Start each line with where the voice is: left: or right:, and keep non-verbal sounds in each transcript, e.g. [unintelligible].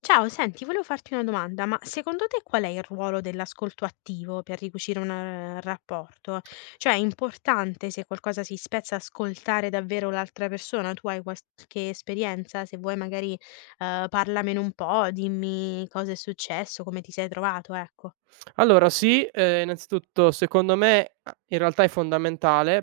left: Ciao, senti, volevo farti una domanda, ma secondo te qual è il ruolo dell'ascolto attivo per ricucire un rapporto? Cioè, è importante se qualcosa si spezza ascoltare davvero l'altra persona? Tu hai qualche esperienza? Se vuoi magari parlamene un po', dimmi cosa è successo, come ti sei trovato, ecco.
right: Allora sì, innanzitutto secondo me a in realtà è fondamentale,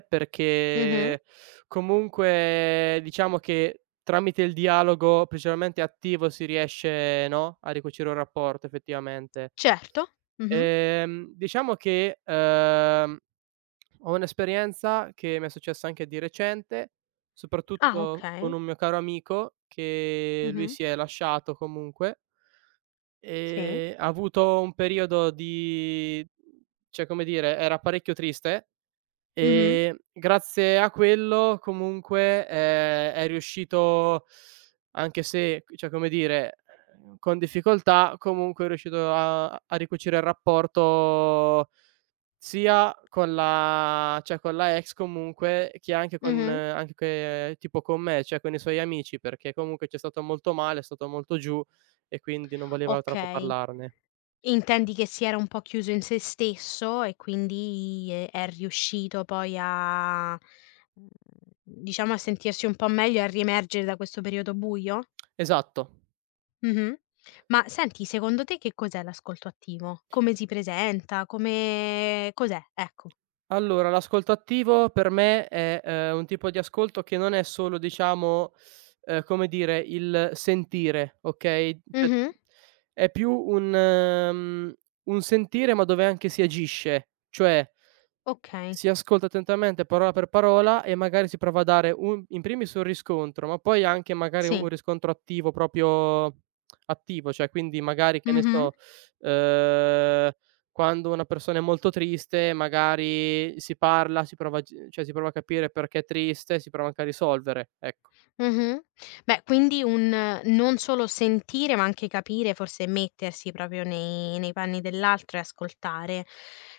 left: Mh-mh.
right: perché comunque diciamo che tramite il dialogo, principalmente attivo, si riesce, no, a ricucire un rapporto effettivamente.
left: Certo. Mh-mh.
right: Diciamo che, ho un'esperienza che mi è successa anche di recente,
left: Ah,
right: soprattutto con
left: okay.
right: un mio caro amico che lui
left: Mh-mh.
right: si è lasciato comunque.
left: Sì.
right: Ha avuto un periodo di, cioè, come dire, era parecchio triste,
left: Mh-mh.
right: grazie a quello comunque, è riuscito, anche se, cioè, come dire, con difficoltà comunque è riuscito a ricucire il rapporto sia con la, cioè con la ex comunque, che anche con,
left: Mh-mh.
right: anche che tipo con me, cioè con i suoi amici, perché comunque c'è stato molto male, è stato molto giù e quindi non voleva troppo
left: Okay.
right: parlarne.
left: Intendi che si era un po' chiuso in se stesso e quindi è riuscito poi a mhmm, diciamo a sentirsi un po' meglio e a riemergere da questo periodo buio?
right: Esatto.
left: Mh-mh. Ma senti, secondo te che cos'è l'ascolto attivo? Come si presenta? Come cos'è? Ecco.
right: Allora, l'ascolto attivo per me è, un tipo di ascolto che non è solo, diciamo, come dire, il sentire, okay, cioè
left: Mh-mh.
right: è più un, un sentire, ma dove anche si agisce. Cioè,
left: Okay,
right: si ascolta attentamente parola per parola e magari si prova a dare un in primis un riscontro, ma poi anche magari
left: sì.
right: un riscontro attivo, proprio attivo, cioè, quindi magari, che ne
left: Mh-mh.
right: so, ehm, quando una persona è molto triste magari si parla, si prova a g cioè si prova a capire perché è triste, si prova anche a risolvere, ecco.
left: Mh-mh. Beh, quindi un non solo sentire, ma anche capire, forse mettersi proprio nei panni dell'altro e ascoltare.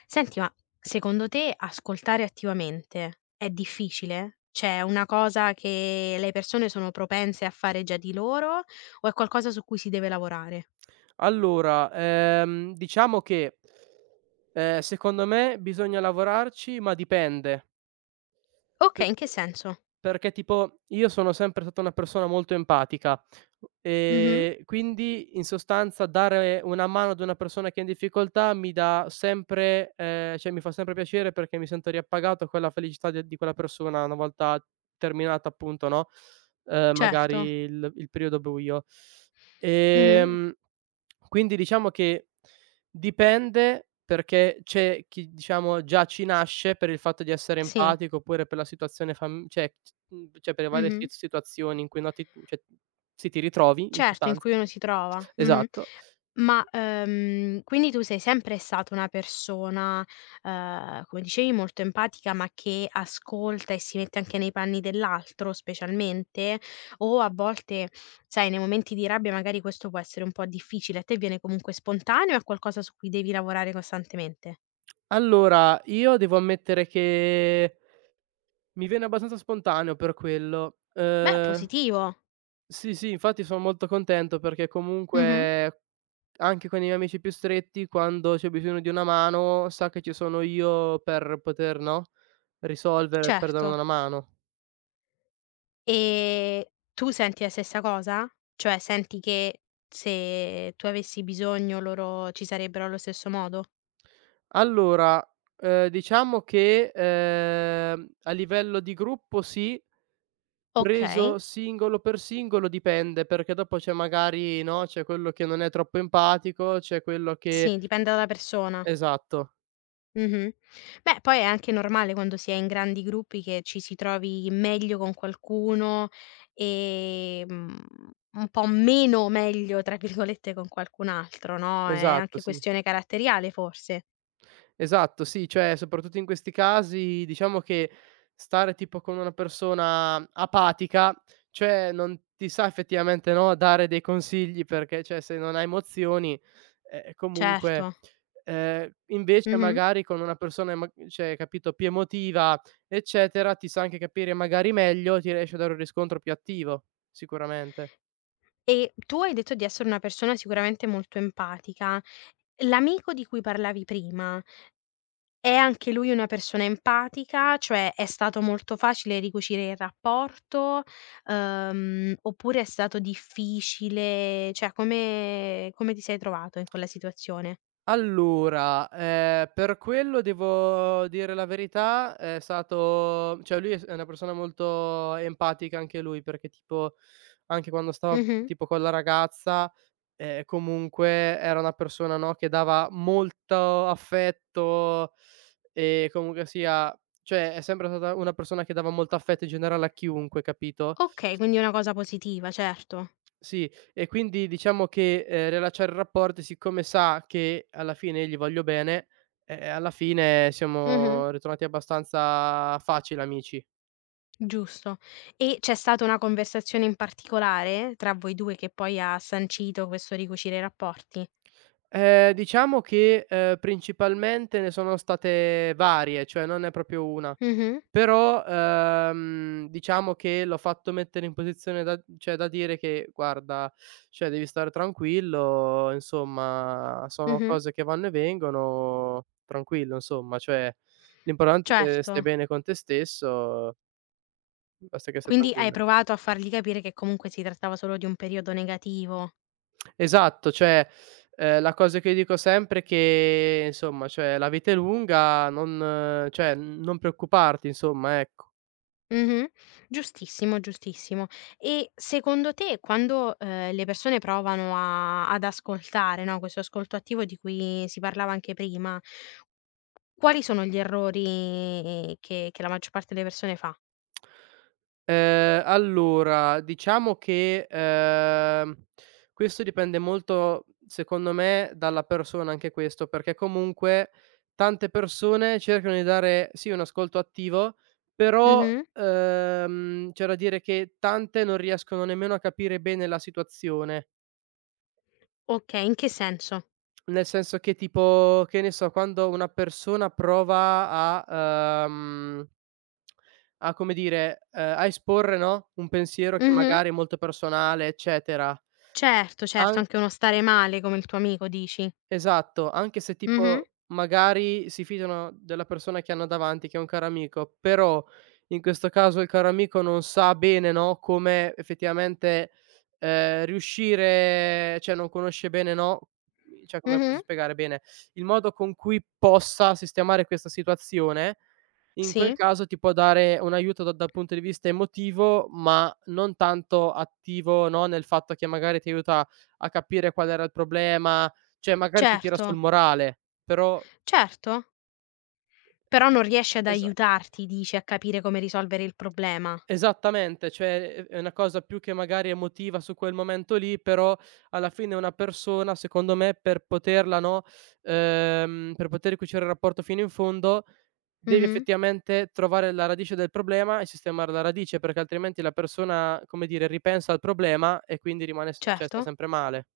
left: Senti, ma secondo te ascoltare attivamente è difficile? Cioè è una cosa che le persone sono propense a fare già di loro o è qualcosa su cui si deve lavorare?
right: Allora, diciamo che, secondo me bisogna lavorarci, ma dipende. [unintelligible]
left: Okay, in che senso?
right: Perché tipo io sono sempre stata una persona molto empatica,
left: Mh-mh.
right: quindi in sostanza dare una mano ad una persona che è in difficoltà mi dà sempre, cioè, mi fa sempre piacere, perché mi sento riappagato a quella felicità de di quella persona una volta terminata, appunto, no, magari
left: Certo.
right: il periodo buio.
left: Mh-mh.
right: Ehm quindi diciamo che dipende, perché c'è chi, diciamo, già ci nasce per il fatto di essere
left: Sì.
right: empatico, oppure per la situazione, fam cioè cioè per le varie
left: Mh-mh.
right: situazioni in cui, no, ti, cioè, sì, ti ritrovi, in
left: Certo, in
right: sostanza.
left: cui uno si trova. Mh-mh.
right: Esatto.
left: Ma, quindi tu sei sempre stata una persona, come dicevi molto empatica, ma che ascolta e si mette anche nei panni dell'altro specialmente? O a volte, sai, nei momenti di rabbia magari questo può essere un po' difficile, a te viene comunque spontaneo o è qualcosa su cui devi lavorare costantemente?
right: Allora, io devo ammettere che mi viene abbastanza spontaneo per quello.
left: Beh, positivo.
right: Sì, sì, infatti son molto contento, perché
left: Mh-mh.
right: comunque anche con i miei amici più stretti, quando c'è bisogno di una mano, sa che ci sono io per poter, no, risolvere, per dare
left: Certo.
right: una mano.
left: E tu senti la stessa cosa? Cioè senti che se tu avessi bisogno loro ci sarebbero allo stesso modo?
right: Allora, diciamo che, a livello di gruppo sì,
left: Okay,
right: preso singolo per singolo dipende, perché dopo c'è magari, no, c'è quello che non è troppo empatico, c'è quello che...
left: sì, dipende dalla persona.
right: Esatto,
left: Mh-mh. Beh, poi è anche normale quando si è in grandi gruppi che ci si trovi meglio con qualcuno, ehm, un po' "meno meglio" tra virgolette con qualcun altro, no, è
right: esatto,
left: anche
right: sì.
left: questione caratteriale forse.
right: Esatto, sì, cioè soprattutto in questi casi diciamo che stare tipo con una persona apatica, cioè non ti sa effettivamente, no, dare dei consigli, perché, cioè, se non hai emozioni, comunque,
left: Certo.
right: invece
left: Mh-mh.
right: magari con una persona, ma, cioè, capito, più emotiva, eccetera, ti sa anche capire magari meglio, ti riesce a dare un riscontro più attivo, sicuramente.
left: E tu hai detto di essere una persona sicuramente molto empatica. L'amico di cui parlavi prima, è anche lui una persona empatica? Cioè, è stato molto facile ricucire il rapporto, oppure è stato difficile? Cioè, come ti sei trovato in quella situazione?
right: Allora, per quello devo dire la verità, è stato, cioè lui è una persona molto empatica anche lui, perché tipo anche quando stava
left: Mh-mh.
right: tipo con la ragazza, comunque era una persona, no, che dava molto affetto e comunque sia, cioè, è sempre stata una persona che dava molto affetto in generale a chiunque, capito?
left: Okay, quindi è una cosa positiva, certo.
right: Sì, e quindi diciamo che, riallacciare il rapporto, siccome sa che alla fine gli voglio bene, alla fine
left: Mh-mh.
right: siamo ritornati abbastanza facile amici.
left: Giusto. E c'è stata una conversazione in particolare tra voi 2 che poi ha sancito questo ricucire i rapporti?
right: Diciamo che, principalmente ne sono state varie, cioè non è proprio una.
left: Mh-mh.
right: Però, diciamo che l'ho fatto mettere in posizione da, cioè, da dire che: "Guarda, cioè devi stare tranquillo, insomma, sono
left: Mh-mh.
right: cose che vanno e vengono, tranquillo, insomma, cioè l'importante è che stai
left: Certo.
right: bene con te stesso, basta che stai
left: Quindi hai
right: tranquillo".
left: provato a fargli capire che comunque si trattava solo di un periodo negativo.
right: Esatto, cioè, la cosa che io dico sempre è che, insomma, cioè, la vita è lunga, non cioè, non preoccuparti, insomma, ecco.
left: Mh-mh. Giustissimo, giustissimo. E secondo te quando, le persone provano a ad ascoltare, no, questo ascolto attivo di cui si parlava anche prima, quali sono gli errori che la maggior parte delle persone fa?
right: Allora, diciamo che, questo dipende molto, secondo me, dalla persona anche questo, perché comunque tante persone cercano di dare, sì, un ascolto attivo, però,
left: Mh-mh.
right: c'è da dire che tante non riescono nemmeno a capire bene la situazione.
left: Okay, in che senso?
right: Nel senso che, tipo, che ne so, quando una persona prova a, a, come dire, a esporre, no, un pensiero che
left: Mh-mh.
right: magari è molto personale, eccetera.
left: Certo, certo,
right: An
left: anche uno stare male come il tuo amico dici.
right: Esatto, anche se
left: Mh-mh.
right: tipo magari si fidano della persona che hanno davanti, che è un caro amico, però in questo caso il caro amico non sa bene, no, come effettivamente, riuscire, cioè non conosce bene, no, cioè, come posso
left: Mh-mh.
right: spiegare bene, il modo con cui possa sistemare questa situazione. In quel
left: Sì.
right: caso ti può dare un aiuto da dal punto di vista emotivo, ma non tanto attivo, no, nel fatto che magari ti aiuta a capire qual era il problema, cioè magari ti tira
left: Certo,
right: sul morale, però...
left: certo. Però non riesce ad
right: esa
left: aiutarti dici, a capire come risolvere il problema.
right: Esattamente, cioè è una cosa più che magari emotiva su quel momento lì, però alla fine una persona, secondo me, per poterla, no, per poter cucire il rapporto fino in fondo, devi
left: Mh-mh.
right: effettivamente trovare la radice del problema e sistemare la radice, perché altrimenti la persona, come dire, ripensa al problema e quindi rimane s cioè sta
left: Certo.
right: sempre male.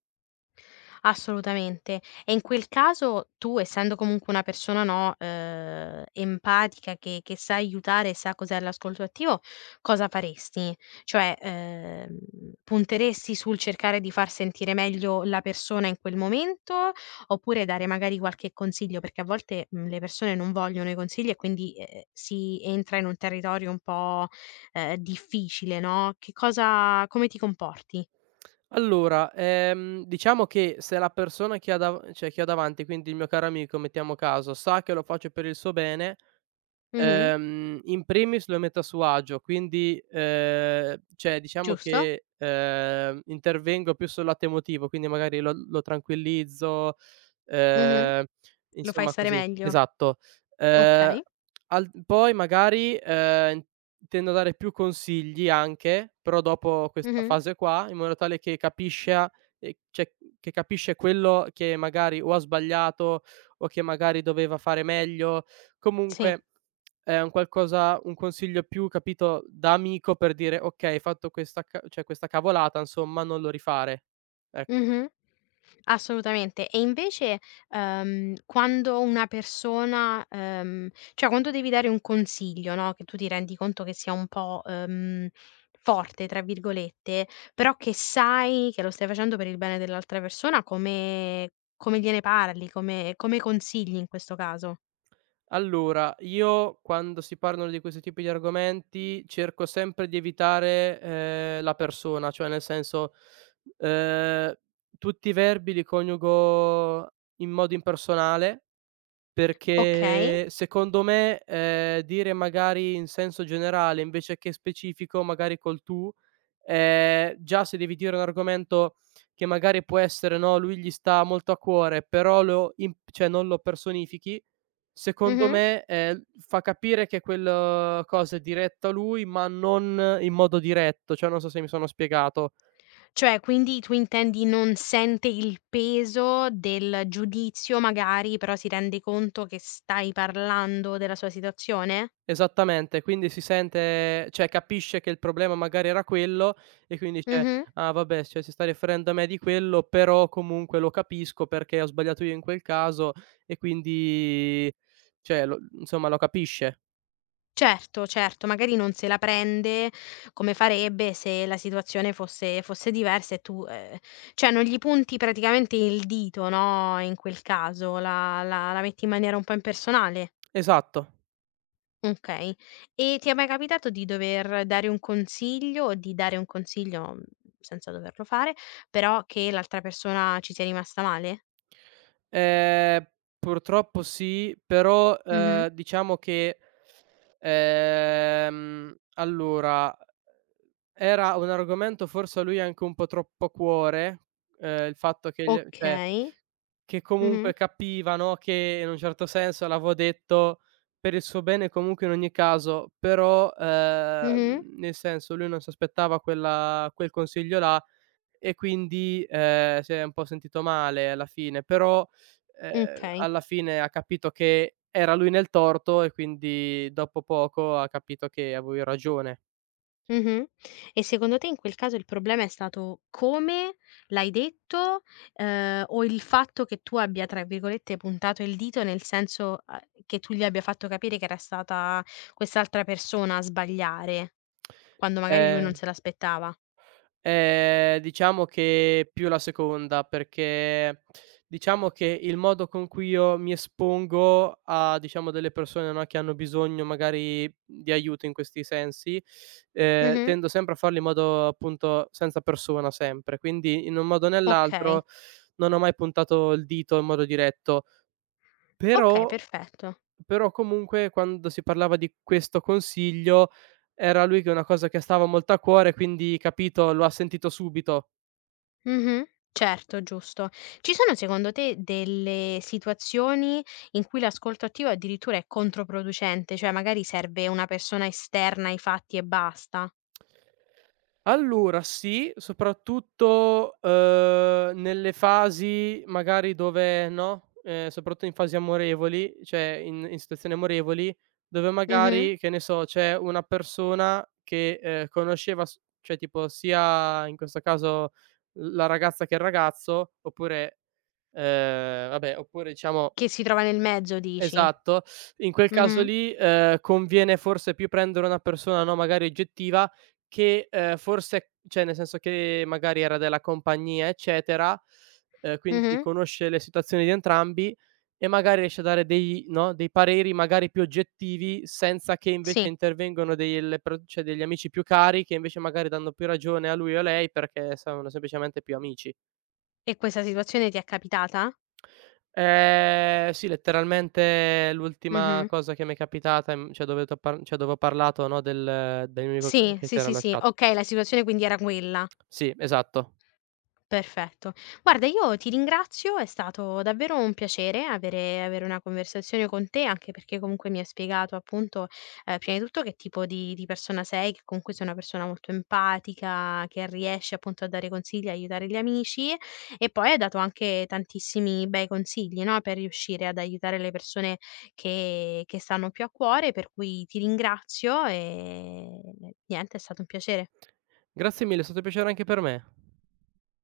left: Assolutamente. E in quel caso tu, essendo comunque una persona, no, empatica che sa aiutare, sa cos'è l'ascolto attivo, cosa faresti? Cioè, punteresti sul cercare di far sentire meglio la persona in quel momento, oppure dare magari qualche consiglio? Perché a volte, le persone non vogliono i consigli e quindi, si entra in un territorio un po', difficile, no, che cosa come ti comporti?
right: Allora, diciamo che se la persona che ha dav cioè che ho davanti, quindi il mio caro amico, mettiamo caso, sa che lo faccio per il suo bene.
left: Mh-mh.
right: In primis lo mette a suo agio, quindi, cioè diciamo
left: Giusto?
right: che, intervengo più sul lato emotivo, quindi magari lo tranquillizzo,
left: Mh-mh.
right: ehm,
left: Lo fai
right: insomma
left: stare
right: così.
left: meglio.
right: Esatto. Ehm,
left: Okay.
right: al Poi magari, intendo dare più consigli anche, però dopo questa
left: Mh-mh.
right: fase qua, in modo tale che capisca, cioè, che capisce quello che magari o ha sbagliato o che magari doveva fare meglio.
left: Sì.
right: Comunque è un qualcosa, un consiglio più, capito, da amico, per dire: "Okay, hai fatto questa, ca cioè questa cavolata, insomma, non lo rifare". Ecco.
left: Mh-mh. Assolutamente. E invece, quando una persona, cioè quando devi dare un consiglio, no, che tu ti rendi conto che sia un po', "forte" tra virgolette, però che sai che lo stai facendo per il bene dell'altra persona, come gliene parli, come consigli in questo caso?
right: Allora, io quando si parlano di questo tipi di argomenti cerco sempre di evitare, la persona, cioè, nel senso, ehm, tutti i verbi li coniugo in modo impersonale.
left: Okay.
right: Perché, secondo me, dire magari in senso generale invece che specifico, magari col tu, già se devi dire un argomento che magari può essere, no, lui gli sta molto a cuore, però lo imp cioè non lo personifichi, secondo
left: Mh-mh.
right: me, fa capire che quella cosa è diretta a lui, ma non in modo diretto, cioè non so se mi sono spiegato.
left: Cioè, quindi tu intendi non sente il peso del giudizio magari, però si rende conto che stai parlando della sua situazione?
right: Esattamente, quindi si sente, cioè capisce che il problema magari era quello, e quindi dice:
left: Mh-mh.
right: "Ah, vabbè, cioè si sta riferendo a me di quello, però comunque lo capisco perché ho sbagliato io in quel caso", e quindi, cioè, lo, insomma, lo capisce.
left: Certo, certo, magari non se la prende come farebbe se la situazione fosse diversa e tu cioè non gli punti praticamente il dito, no, in quel caso, la metti in maniera un po' impersonale.
right: Esatto.
left: Okay. E ti è mai capitato di dover dare un consiglio o di dare un consiglio, senza doverlo fare, però che l'altra persona ci sia rimasta male?
right: Ehm, Purtroppo sì, però,
left: Mh-mh.
right: diciamo che, allora, era un argomento forse a lui anche un po' troppo a cuore, il fatto che gli, cioè,
left: Okay.
right: che
left: Mh-mh.
right: comunque capiva, no, che in un certo senso l'avevo detto per il suo bene comunque in ogni caso, però,
left: Mh-mh.
right: nel senso, lui non si aspettava quel consiglio là e quindi, si è un po' sentito male alla fine, però, ehm,
left: Okay.
right: alla fine ha capito che era lui nel torto e quindi dopo poco ha capito che avevo io ragione.
left: Mh-mh. E secondo te in quel caso il problema è stato come l'hai detto, o il fatto che tu abbia, tra virgolette, "puntato il dito", nel senso, che tu gli abbia fatto capire che era stata quest'altra persona a sbagliare, quando magari lui
right: Eh
left: non se l'aspettava?
right: Diciamo che più la seconda, perché diciamo che il modo con cui io mi espongo a, diciamo, delle persone, no, che hanno bisogno magari di aiuto in questi sensi,
left: Mh-mh.
right: tendo sempre a farlo in modo, appunto, senza persona sempre, quindi in un modo o
left: Okay.
right: nell'altro non ho mai puntato il dito in modo diretto.
left: Okay,
right: Però
left: perfetto.
right: Però comunque quando si parlava di questo consiglio, era lui che è una cosa che stava molto a cuore, quindi capito, lo ha sentito subito.
left: Mh-mh. Certo, giusto. Ci sono secondo te delle situazioni in cui l'ascolto attivo addirittura è controproducente, cioè magari serve una persona esterna ai fatti e basta?
right: Allora sì, soprattutto, nelle fasi magari dove, no, soprattutto in fasi amorevoli, cioè in situazioni amorevoli, dove
left: Mh-mh.
right: magari, che ne so, c'è una persona che, conosceva, s cioè tipo, sia in questo caso l la ragazza che il ragazzo, oppure, vabbè, oppure diciamo...
left: Che si trova nel mezzo dici?
right: Esatto. In quel caso
left: Mh-mh.
right: lì, conviene forse più prendere una persona, no, magari oggettiva, che, forse, cioè, nel senso, che magari era della compagnia, eccetera, quindi
left: Mh-mh.
right: conosce le situazioni di entrambi e magari riesce a dare dei, no, dei pareri magari più oggettivi, senza che invece
left: Sì.
right: intervengono delle, per cioè degli amici più cari che invece magari danno più ragione a lui o a lei perché sono semplicemente più amici.
left: E questa situazione ti è capitata?
right: Sì, letteralmente l'ultima
left: Mh-mh.
right: cosa che m'è capitata, cioè, dove t'ho par cioè dove ho parlato, no, del mio amico
left: Sì,
right: che
left: sì,
right: si era
left: sì, sì.
right: lasciato.
left: Okay, la situazione quindi era quella.
right: Sì, esatto.
left: Perfetto. Guarda io ti ringrazio, è stato davvero un piacere avere una conversazione con te, anche perché comunque mi hai spiegato appunto, prima di tutto che tipo di persona sei, che comunque sei una persona molto empatica, che riesce appunto a dare consigli, a aiutare gli amici e poi hai dato anche tantissimi bei consigli, no, per riuscire ad aiutare le persone che stanno più a cuore, per cui ti ringrazio e niente, è stato un piacere.
right: Grazie mille, è stato un piacere anche per me.